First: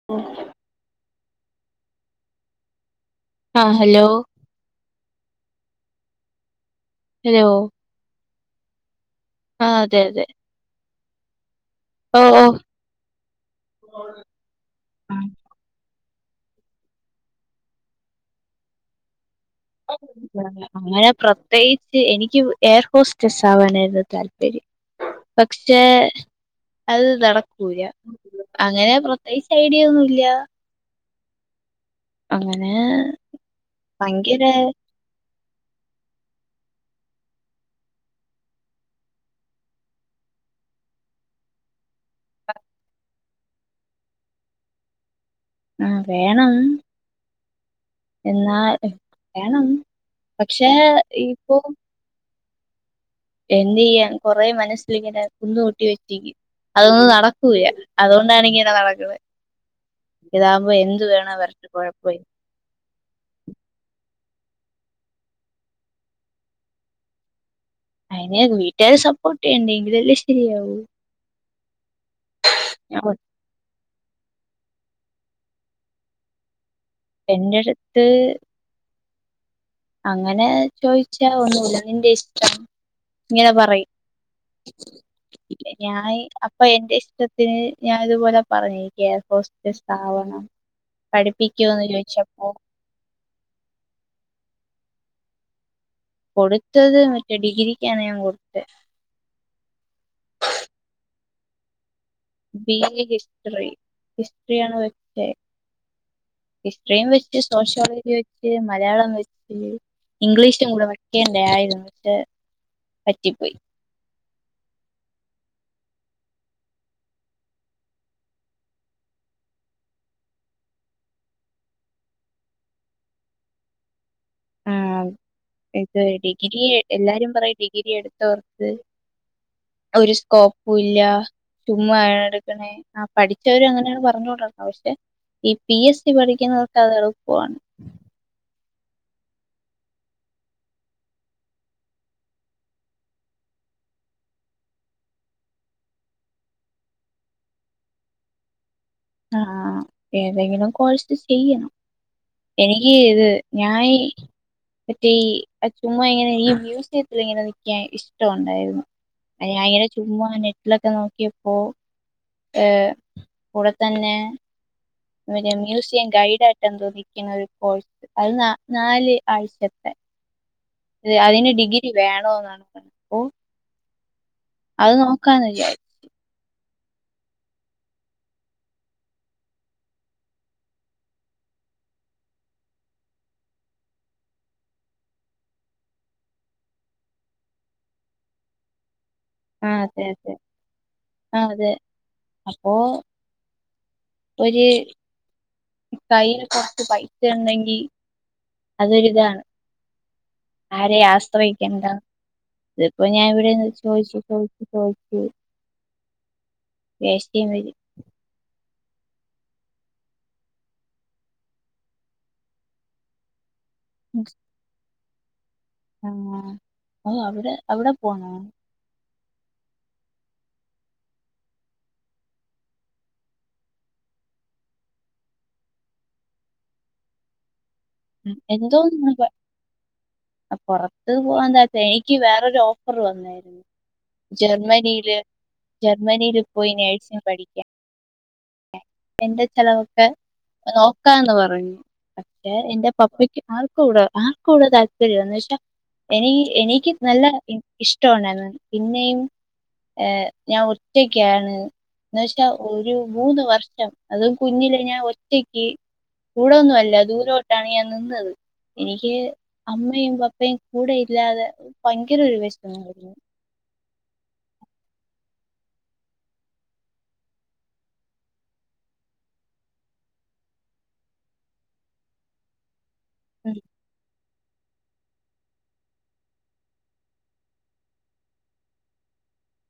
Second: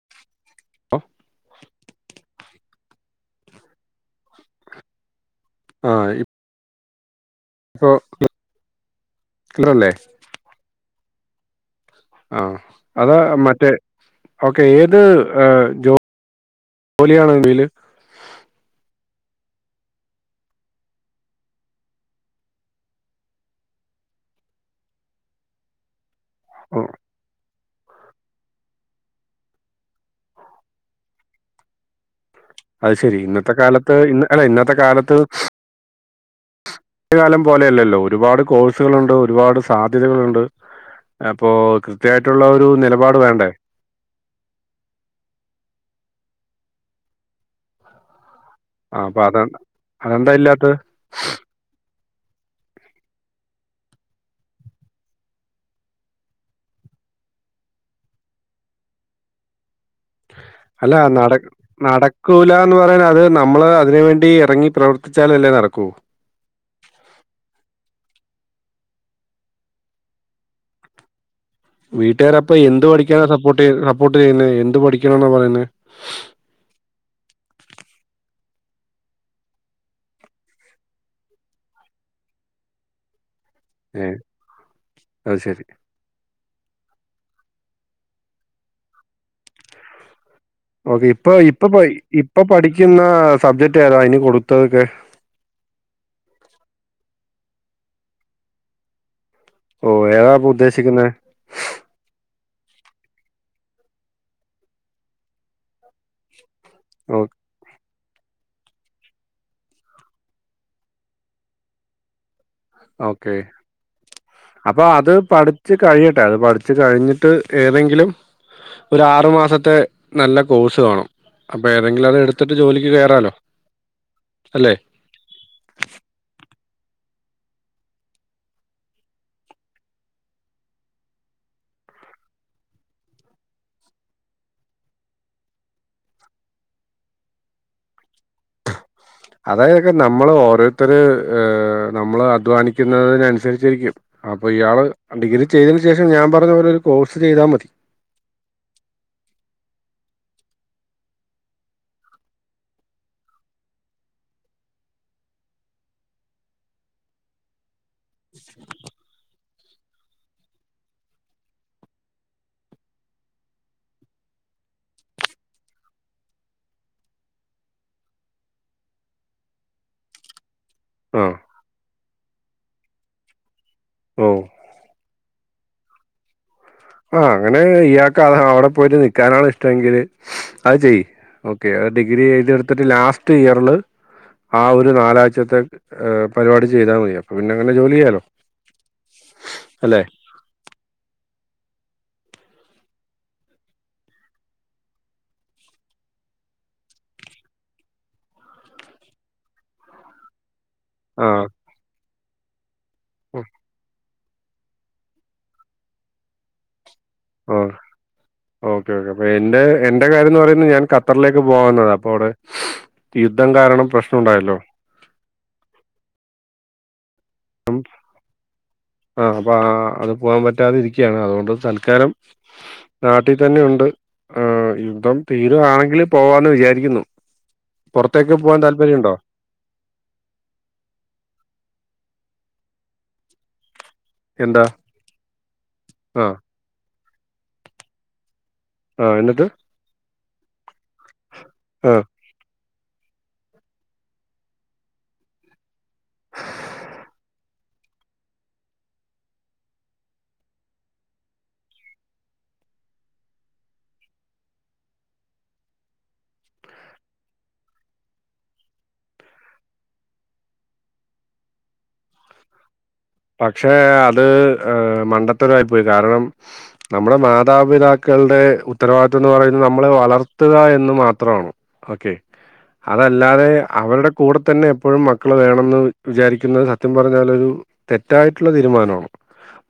[inaudible] പ്പോ ആഹ് ഹലോ ആഹ് ഇപ് ഹലോ ഹോ ആഹ് അതെ അതെ ഓ ഓ ആഹ് അതാ മറ്റേ അവക്ക് ഏത് ആ, ആ, ജോ ജോലിയാണെങ്കില് [unintelligible] അങ്ങനെ പ്രത്യേകിച്ച് എനിക്ക് എയർ ഹോസ്റ്റസ് ആവാനായിരുന്നു താല്പര്യം പക്ഷേ അത് നടക്കൂല അങ്ങനെ പ്രത്യേകിച്ച് ഐഡിയ ഒന്നുംഇല്ല അങ്ങനെ അത് ശെരി ഇന്നത്തെ കാലത്ത് ഇന്ന് അല്ല ഭയങ്കര ഇന്നത്തെ കാലത്ത് പണ്ട് കാലം പോലെയല്ലല്ലോ ഒരുപാട് കോഴ്സുകളുണ്ട് ഒരുപാട് സാധ്യതകളുണ്ട് അപ്പൊ കൃത്യായിട്ടുള്ള ഒരു നിലപാട് വേണ്ടേ ആഹ് വേണം എന്നാ ആഹ് അപ്പൊ അതാ വേണം അതെന്താ ഇല്ലാത്ത പക്ഷെ ഇപ്പൊ എന്തിയ്യാൻ കൊറെ മനസ്സിലിങ്ങനെ കുന്നുകൂട്ടി വെച്ചേക്ക്‌ അതൊന്നും നടക്കൂല്ല അതുകൊണ്ടാണ് ഇങ്ങനെ നടക്ക്ന്നെ ഇതാകുമ്പോ എന്ത് വേണെ വരട്ട കുഴപ്പമില്ല ന്ന് പറയാൻ അത് നമ്മള് അതിന് വേണ്ടി ഇറങ്ങി പ്രവർത്തിച്ചാലല്ലേ നടക്കൂ അയിന് വീട്ടുകാര് സപ്പോർട്ട് ചെയ്യണ്ടെ എങ്കിലല്ലേ ശരിയാവൂ വീട്ടുകാരപ്പൊ എന്ത് ഞാൻ ഒ- പഠിക്കാനാ സപ്പോർട്ട് ചെയ്യു സപ്പോർട്ട് ചെയ്യുന്നെ എന്ത് പഠിക്കണെന്ന പറയുന്നേ എന്റെ അടുത്ത് അങ്ങനെ ചോദിച്ചാ ഒന്നൂല നിന്റെ ഇഷ്ടം ഇങ്ങനെ പറയിം ഏഹ് അത് ശരി ഞായി അപ് പ്പൊ എന്റെ ഇഷ്ടത്തിന് ഞാൻ ഇതുപോലെ പറഞ്ഞ് എനിക്ക് എയർ ഹോസ്റ്റസ് ആവണം ഓക്കെ ഇപ്പൊ ഇപ്പൊ പഠിപ്പിക്കുമോന്ന് ഇപ്പൊ ചോദിച്ചപ്പോ പഠിക്കുന്ന സബ്ജക്റ്റ് ഏതാ അതിന് കൊടുത്തതൊക്കെ കൊടുത്തത് മറ്റേ ഡിഗ്രിക്കാണ് ഞാൻ കൊടുത്തെ ഓ ഏതാ അപ്പൊ ഉദ്ദേശിക്കുന്നെ ബി എ ഹിസ്റ്ററി ഹിസ്റ്ററി ആണ് വെച്ചേ ഹിസ്റ്ററീം ഓഹ്! വെച്ച് സോഷ്യോളജി വെച്ച് മലയാളം വെച്ച് ഇംഗ്ലീഷും കൂടെ വെക്കേണ്ട ആയിരുന്നു പക്ഷെ ആഹ് ഓക്കേ പറ്റിപ്പോയി അപ്പൊ അത് പഠിച്ചു കഴിയട്ടെ അത് പഠിച്ചു കഴിഞ്ഞിട്ട് ഏതെങ്കിലും ഒരു ആറു മാസത്തെ നല്ല കോഴ്സ് കാണും അപ്പൊ ഏതെങ്കിലും അത് എടുത്തിട്ട് ജോലിക്ക് കയറാലോ അല്ലേ ആ, ഇത് ഡിഗ്രി എല്ലാരും പറയും ഡിഗ്രി എടുത്ത വർക്ക്‌ ഒരു സ്കോപ്പും ഇല്ല ചുമ്മാ എടുക്കണേ ആ പഠിച്ചവര് അങ്ങനെയാണ് പറഞ്ഞ് കൊണ്ട് നടക്കുന്നെ പക്ഷെ ഈ പി എസ് സി പഠിക്കുന്നവർക്ക് അത് എളുപ്പമാണ് അതായതൊക്കെ നമ്മള് ഓരോരുത്തര് നമ്മള് അധ്വാനിക്കുന്നതിന് അനുസരിച്ചിരക്കും അപ്പൊ ഇയാള് ഡിഗ്രി ചെയ്തതിന് ശേഷം ഞാൻ പറഞ്ഞ പോലെ ഒരു കോഴ്സ് ചെയ്താ മതി ആഹ് ഏതെങ്കിലും കോഴസ് ചെയ്യണം എനിക്ക് ഇത് ഞാനീ മറ്റേ ഈ ചുമ്മാ ഇങ്ങനെ ഈ മ്യൂസിയത്തിൽ ഇങ്ങനെ നിക്കാൻ ഇഷ് ടം ഉണ്ടായിരുന്നു ഞാൻ ഇങ്ങനെ ചുമ്മാ നെറ്റിലൊക്കെ നോക്കിയപ്പോ ഏഹ് കൂടെ തന്നെ മ്യൂസിയം ഗൈഡ് ആയിട്ട് എന്തോ നിക്കുന്ന ഒരു കോഴ്സ് അത് നാല് ആഴ്ചത്തെ ആഹ്. അതിന് ഡിഗ്രി വേണോ എന്നാണ് പറഞ്ഞത് ഓ ഓ അത് നോക്കാന്നില്ലേ ആഹ് അങ്ങനെ ഇയാക്ക് അ അവിടെ പോയിട്ട് നിക്കാനാണ് ഇഷ്ടമെങ്കില് അത് ചെയ് ഓക്കെ ഡിഗ്രി എയുതെടുത്തിട്ട് ലാസ്റ്റ് ഇയറില് ആ ഒരു നാലാഴ്ചത്തെ പരിപാടി ചെയ്താൽ മതി അപ്പൊ പിന്നെ അങ്ങനെ ജോലി ചെയ്യാലോ ആഹ് അല്ലെ അതെ അതെ ആ അതെ അപ്പോ ഒരു കയ്യിൽ കുറച്ച് പൈസ ഉണ്ടെങ്കി അതൊരിതാണ് ആരെയും ആഹ് ആശ്രയിക്കണ്ട ഇതിപ്പോ ഞാൻ ഇവിടെന്ന് ചോദിച്ചപ്പോ [unintelligible] ആഹ് [unintelligible] ഓക്കെ ഓക്കേ അപ്പൊ എന്റെ എന്റെ കാര്യം എന്ന് പറയുന്നത് ഞാൻ ഖത്തറിലേക്ക് പോകുന്നത് അപ്പൊ അവിടെ യുദ്ധം കാരണം പ്രശ്നം ഉണ്ടായല്ലോ ആ ഓ അവിടെ അവിടെ പോണോ ആ അപ്പൊ അത് പോകാൻ പറ്റാതെ ഇരിക്കുകയാണ് അതുകൊണ്ട് തൽക്കാലം നാട്ടിൽ തന്നെ ഉണ്ട് ആ യുദ്ധം തീരുവാണെങ്കിൽ പോവാന്ന് വിചാരിക്കുന്നു പുറത്തേക്ക് ഉം, പോവാൻ എന്തോ താല്പര്യം നിങ്ങൾ ഉണ്ടോ പ- പുറത്ത് പോവാൻ എന്താച്ച എനിക്ക് വേറൊരു ഓഫർ വന്ന് എന്താ ജർമ്മനിയില് ആഹ് ജർമ്മനിയില് പോയി നേഴ്സിംഗ് പഠിക്കാൻ ആ എന്റെ എന്നിട്ട് ചെലവൊക്കെ നോക്കാന്ന് പറഞ്ഞു ആ പക്ഷെ എന്റെ പപ്പയ്ക്ക് ആർക്കും ഇവിടെ ആർക്കും ഇവിടെ താല്പര്യന്ന് വെച്ചാ എനിക്ക് എനിക്ക് നല്ല ഇഷ്ടം ഉണ്ടായിരുന്നു പിന്നെയും ഏ ഞാൻ ഒറ്റക്കാണ് എന്ന് വെച്ചാ ഒരു മൂന്ന് വർഷം അത് കുഞ്ഞിലെ ഞാൻ ഒറ്റയ്ക്ക് കൂടെന്നുമല്ല ദൂരോട്ടാണ് ഞാൻ നിന്നത് എനിക്ക് അമ്മയും പപ്പയും കൂടെ ഇല്ലാതെ ഭയങ്കര ഒരു വിഷമായിരുന്നു പക്ഷേ അത് ഏ മണ്ടത്തരമായി പോയി കാരണം നമ്മുടെ മാതാപിതാക്കളുടെ ഉത്തരവാദിത്തം എന്ന് പറയുന്നത് നമ്മളെ വളർത്തുക എന്ന് മാത്രമാണ് ഓക്കേ അതല്ലാതെ ഉം അവരുടെ കൂടെ തന്നെ എപ്പോഴും മക്കള് വേണെന്ന് വിചാരിക്കുന്നത് സത്യം പറഞ്ഞാൽ ഒരു തെറ്റായിട്ടുള്ള തീരുമാനമാണ്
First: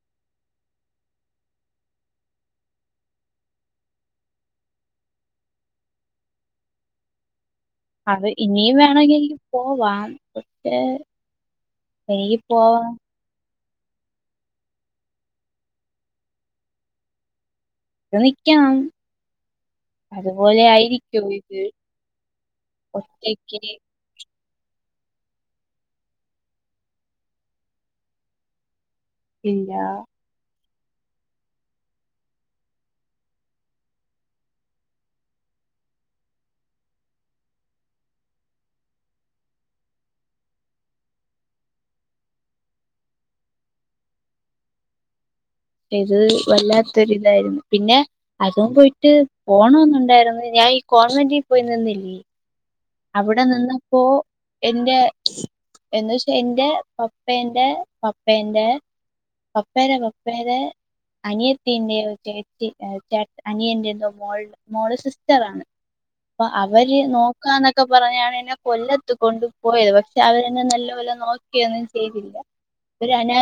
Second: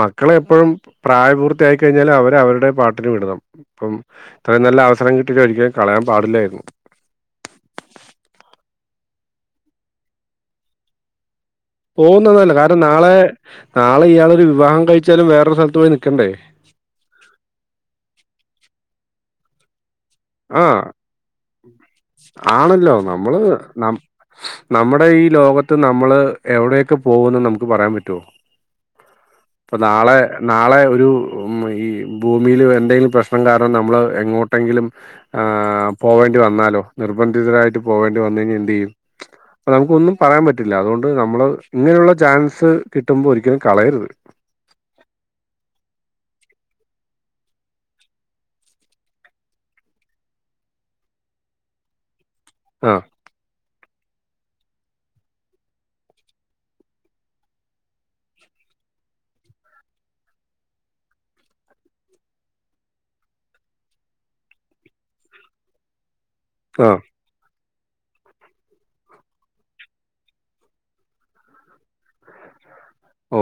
മക്കളെ എപ്പോഴും പ്രായപൂർത്തിയായി കഴിഞ്ഞാല് അവരെ അവരുടെ പാട്ടിനു വിടണം ഇപ്പം അത്രയും നല്ല അവസരം കിട്ടീട്ട് ഒരിക്കും കളയാൻ പാടില്ലായിരുന്നു അത് ഇനിയും വേണമെങ്കിൽ എനിക്ക് പോവാം പക്ഷെ എനിക്ക് പോകുന്നതല്ല കാരണം പോവാം നാളെ നാളെ ഇയാളൊരു വിവാഹം കഴിച്ചാലും വേറൊരു സ്ഥലത്ത് പോയി നിൽക്കണ്ടേ അത് നിക്കണം അതുപോലെ ആ ആയിരിക്കോ ഇത് ആണല്ലോ നമ്മള് ഒറ്റക്ക് ന നമ്മുടെ ഈ ലോകത്ത് നമ്മള് എവിടെയൊക്കെ പോവുന്ന് നമുക്ക് പറയാൻ പറ്റുവോ ഇല്ല അപ്പൊ നാളെ നാളെ ഒരു ഈ ഭൂമിൽ എന്തെങ്കിലും പ്രശ്നം കാരണം നമ്മൾ എങ്ങോട്ടെങ്കിലും ആ പോകേണ്ടി വന്നാലോ നിർബന്ധിതരായിട്ട് പോകേണ്ടി വന്നു കഴിഞ്ഞാ എന്ത് ചെയ്യും അപ്പൊ നമുക്കൊന്നും പറയാൻ പറ്റില്ല അതുകൊണ്ട് നമ്മള് ഇങ്ങനെയുള്ള ചാൻസ് കിട്ടുമ്പോൾ ഒരിക്കലും കളയരുത് ഇത് വല്ലാത്തൊരിതായിരുന്നു പിന്നെ അതും പോയിട്ട് പോണന്നുണ്ടായിരുന്നു ഞാൻ ഈ കോൺവെന്റിൽ പോയി നിന്നില്ലേ ആഹ് അവിടെ നിന്നപ്പോ എന്റെ എന്ന് വച്ചാ എൻ്റെ പപ്പേൻ്റെ പപ്പേൻ്റെ പപ്പേരെ പപ്പേരെ അനിയത്തിന്റെയോ ചേച്ചി എഹ് ചേട്ട അനിയൻ്റെതോ മോൾ മോള് സിസ്റ്ററാണ് അപ്പൊ ആഹ് അവര് നോക്കാനൊ ഒക്കെ പറഞ്ഞാണ് എന്നെ കൊല്ലത്ത് കൊണ്ട് പോയത് പക്ഷെ അവരെന്നെ നല്ലപോലെ നോക്കിയൊന്നും ചെയ്തില്ല.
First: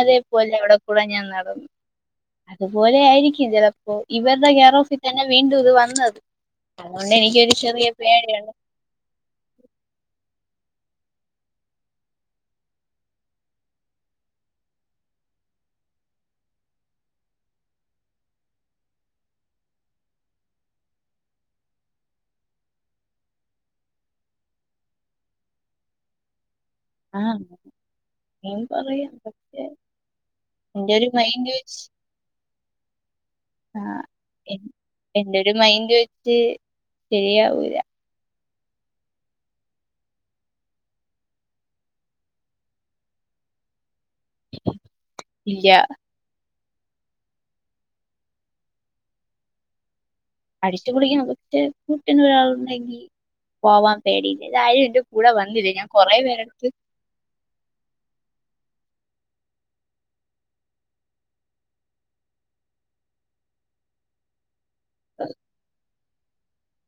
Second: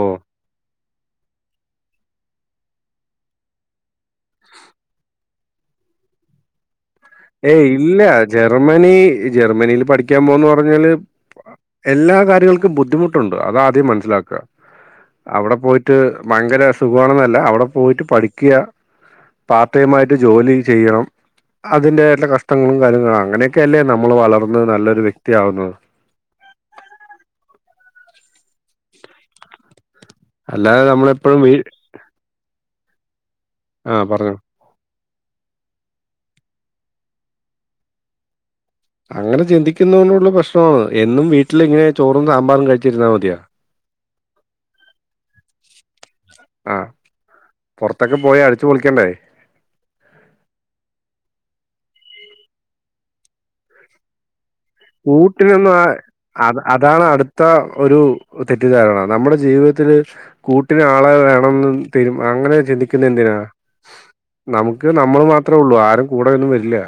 ഓഹ് പോലെ അവടെ കൂടെ ഞാൻ നടന്നു. അതുപോലെയായിരിക്കും ചെലപ്പോ ഇവര്ടെ കേറോഫി തന്നെ വീണ്ടും ഇത് വന്നത് അതോണ്ട് എനിക്കൊരു ചെറിയ പേടിയുണ്ട്. ഞായി ജർമ്മനില് പഠിക്ക്യാൻ പോവുന്ന് പറഞ്ഞാല് എല്ലാ കാര്യങ്ങൾക്കും ബുദ്ധിമുട്ടുണ്ട് അതാദ്യം മൻസ്സിലാക്ക. അവടെ പോയിട്ട് ഭയങ്കര സുഖാണെന്നല്ല അവടെ പോയിട്ട് പഠിക്ക. പാർട്ട് ടൈമായിട്ട് ജോല്യൊ ചെയ്യണം. അതിൻ്റെ എല്ല കഷ്ടങ്ങളും കാര്യങ്ങളും അങ്ങനെയെക്കല്ലേ നമ്മള് വളർന്ന് നല്ലൊരു വ്യക്തിയാവുന്നത്. ആഹ് ഞാൻ പറയും പക്ഷേ അല്ലാതെ നമ്മളെപ്പഴും വീ ആ ആഹ് പറയും എൻ എൻ്റൊരു മൈൻഡ് വെച്ച് ശരിയാവൂല്ല. അങ്ങനെ ചിന്തിക്കുന്നുന്നുള്ള പ്രശ്നാണത് എന്നും വീട്ടിലിങ്ങനെ ചോറും സാമ്പാറും കഴിച്ച്ര്ന്നാ മത്യാ ഇല്ല ആഹ് പൊർത്തൊക്കെ പോയ അട്ച്ച് പൊളിക്കണ്ടേ. അടിച്ച് പൊളിക്കണം പക്ഷേ കൂട്ടിനൊരാള്ണ്ടെങ്കി പോവാൻ പേടില്ല. ഇതാരു കൂട്ടിനൊന്ന്വാ അ അതാണ് അട് ത്ത ഒരു തെറ്റിദ്ധാരണ നമ്മടെ ജീവിതത്തില് കൂട്ടിനാളെ വേണംന്ന് തരും അങ്ങനെ ചിന്തിക്കുന്ന എന്തിനാ നമു ക്ക് നമ്മൾ മാത്രേള്ളൂ ആരും കൂടെയൊന്നും വെരില്ല.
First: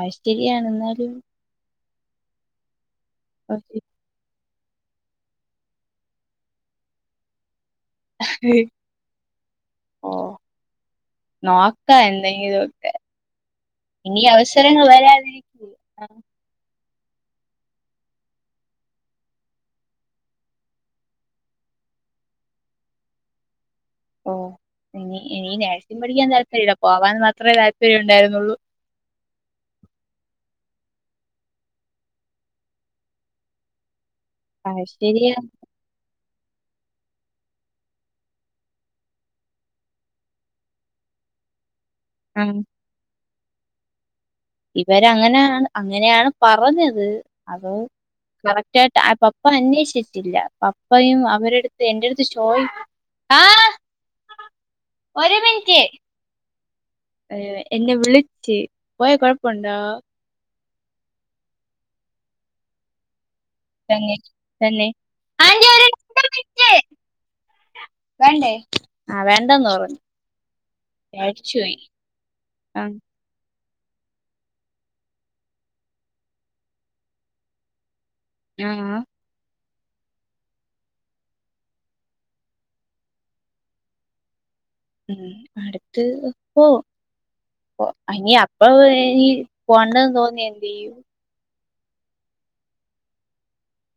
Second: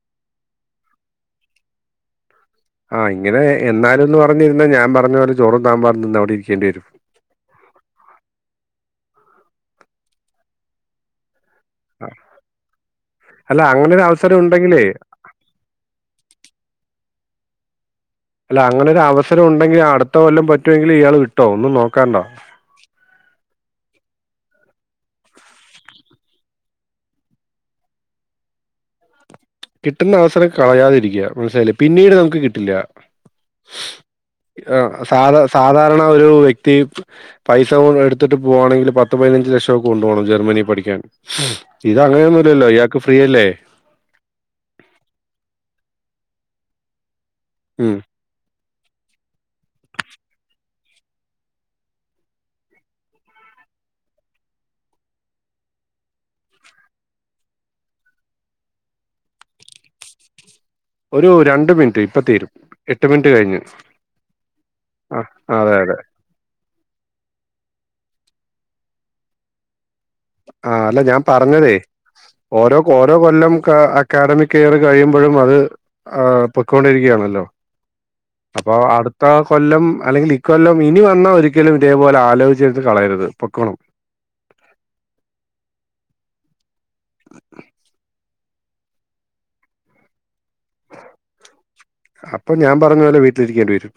അയ് ശ്ചര്യാണ് ന്നാലും ആഹ് ഇങ്ങനെ എന്നാലുംന്ന് പറഞ്ഞിര്ന്നാ ഞാം പർഞ്ഞ പോലെ ചോറക്കാം പർഞ്ഞന്ന് അവടെ ഇരിക്കേണ്ടി വെരും. ഓഹ് നോ ക്ക എന്തെങ്കിലൊക്കെ അല്ല അങ്ങനെ ഒരു ഇനി അവസരം അവസരങ്ങൾ ഉണ്ടെങ്കിലേ വരാതിരിക്കൂല. ആഹ് അല്ല അങ്ങനൊരു അവസരം ഉണ്ടെങ്കി അട്ത്ത കൊല്ലം പറ്റ്വൊങ്കില് ഇയാൾ വിട്ടോ ഒന്നും നോക്കാണ്ട. ഓഹ് ഇനി ഇനി നേഴ്സിംഗ് പഠിക്കാൻ താല്പര്യല്ല പോവാൻ മാത്രേ താല്പര്യൊണ്ടായിരുന്നൊള്ളൂ. കിട്ട്ന്ന അവസരം കളയാതിരിക്ക മനസ്സിലായില്ലേ പിന്നീട് നമുക്ക് കിട്ടില്ല. അത് ആഹ് സാധ ശരിയാ സാധാരണ ഒരു വ്യക്തി പൈസ എട്ത്തിട്ട് പോവാണെങ്കില് പത്ത് പതിനഞ്ച് ലക്ഷം കൊണ്ട് പോണം ജർമ്മനി പഠിക്കാൻ. ആ ഇതങ്ങനൊന്നുല്ലല്ലോ ഇയാക്ക് ഫ്രീയല്ലേ. ഇവരങ്ങനായാണ് അങ്ങന്യാണ് പറഞ്ഞത് അത് ഉം കറ ക്റ്റായിട്ട് അഹ് പപ്പ അന്വേഷിച്ചില്ല പപ്പയും അവരട്ത്ത് എന്റെട്ത്ത് ചോയി ആ ഒരു മിനിറ്റ് ഏഹ് എന്നെ വിളിച്ച് പോയ കൊഴപ്പണ്ടോ? ഒരു രണ്ട് മിൻറ്റ് ഇപ്പ തീരും എട്ട് മിൻറ്റ് കഴിഞ്ഞ് തന്നെ തന്നെ ആ അതെ അതെ ആഹ് വേണ്ടെന്ന് പറഞ്ഞു. ആഹ് അല്ല ഞാൻ പേടിച്ചു പറഞ്ഞതേ പോയി ഓരോ ആ ക്കോരോ കൊല്ലം ക അക്കാഡമിക് ഇയർ കഴിയുമ്പഴും അത് ആഹ് പൊക്കൊണ്ടിരിക്കയാണല്ലോ ആ അപ്പൊ അട് കൊല്ലം അല്ലെങ്കിൽ ഇക്കൊല്ലം ഇനി വന്നാൽ ഒരിക്കലും ഇതേപോലെ ആലോചിച്ച് എടുത്ത് കളയരുത് പൊക്കോളണം ഉം അടുത്ത് പോകും അയ്നി അപ്പൊ നി പോണ്ടാന്ന് തോന്നിയാ എന്ത് ചെയ്യും അപ്പൊ ഞാൻ പറഞ്ഞ പോലെ വീട്ടിലിരിക്കേണ്ടി വരും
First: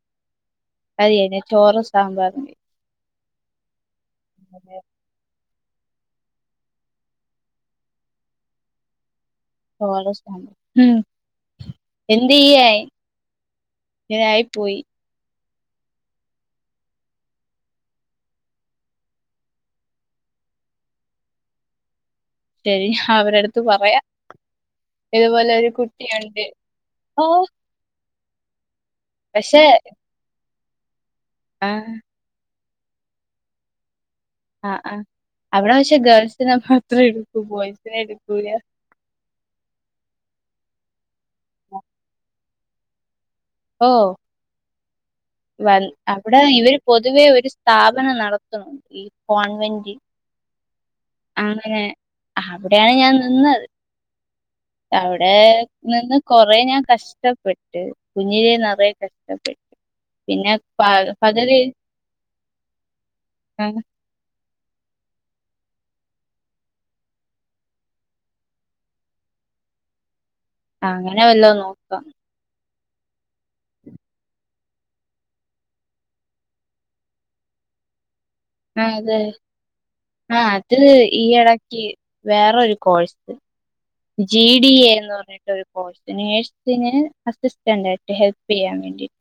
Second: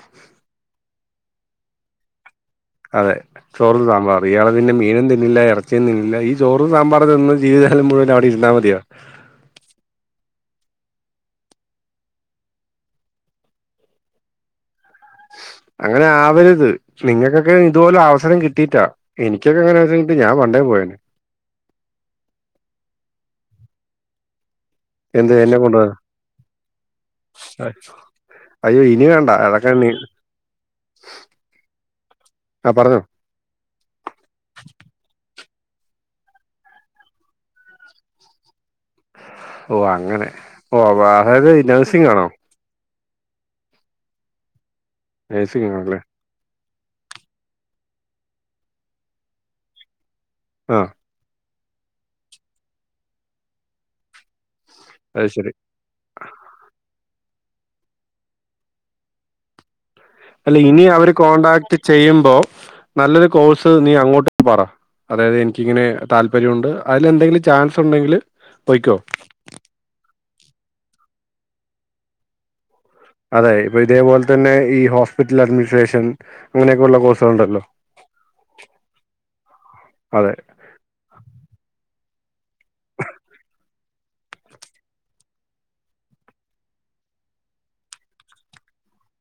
അത്യന്ന ചോറും സാമ്പാറും അതെ ചോറും സാമ്പാറും ഇയാള് പിന്നെ മീനും തിന്നില്ല ഇറ ചെന്നില്ല ഈ ചോറും സാമ്പാറും തിന്ന് ജീവിതകാലം മുഴുവൻ അവിടെ ഇരുന്ന മതിയോ ഉം എന്തെയ്യാൻ ഇങ്ങനായി പോയി അങ്ങനെ ആവരുത് നിങ്ങൾക്കൊക്കെ ഇതുപോലെ അവസരം കിട്ടീട്ടാ എനിക്കൊക്കെങ്ങനെ ഇത് ഞാൻ പണ്ടേ പോയേനെ ശരി അവരെടുത്ത് പറയാ എന്ത് എന്നെ ഇതുപോലൊരു കൊണ്ടുപോവാൻ കുട്ടിയുണ്ട് അയ്യോ ഇനി വേണ്ട പക്ഷെ അതൊക്കെണ്ണീ ആഹ് ആ പറഞ്ഞോ ആഹ് ആഹ് അവിടെ വെച്ച് ഗേൾസിനെ മാത്രം എടുക്കൂ ബോയ്സിനെ എടുക്കൂല ഓഹ് അങ്ങനെ ഓഹ് അതായത് നഴ്സിംഗാണോ ഓഹ് നഴ്സിംഗ് വ ആണല്ലേ അവിടെ ഇവര് പൊതുവേ ഒരു സ്ഥാപനം നടത്തുന്നുണ്ട് ഈ കോൺവെൻ്റ് ആഹ് അങ്ങനെ അവിടെയാണ് ഞാൻ നിന്നത് അത് അവിടെ ശരി നിന്ന് കൊറെ ഞാൻ കഷ്ടപ്പെട്ട് കുഞ്ഞിലെ നിറയെ കഷ്ടപ്പെട്ടു പിന്നെ അല്ല ഇനി പ അവര് പകല് കോൺടാക്ട് ചെയ്യുമ്പോ നല്ലൊരു ആ കോഴ്സ് നീ അങ്ങോ പറ അതായത് എനിക്കിങ്ങനെ താല്പര്യമുണ്ട് അതിൽ എന്തെങ്കിലും ചാൻസ് ഉണ്ടെങ്കില് പൊയ്ക്കോ അങ്ങനെ വല്ലതും നോക്കാം അതെ ഇപ്പൊ ഇതേപോലെ തന്നെ ഈ ഹോസ്പിറ്റൽ അഡ്മിനിസ്ട്രേഷൻ അങ്ങനെയൊക്കെയുള്ള കോഴ്സലുണ്ടല്ലോ ആഹ് അതെ അതെ ആഹ് അത് ഈ എടക്ക് വേറൊരു കോഴ്സ് ജി ഡി എ എന്ന് പറഞ്ഞിട്ടൊരു കോഴ്സ് നേഴ്സിന് അസിസ്റ്റന്ററ് ആയിട്ട് ഹെല്പ് ചെയ്യാൻ വേണ്ടിട്ട്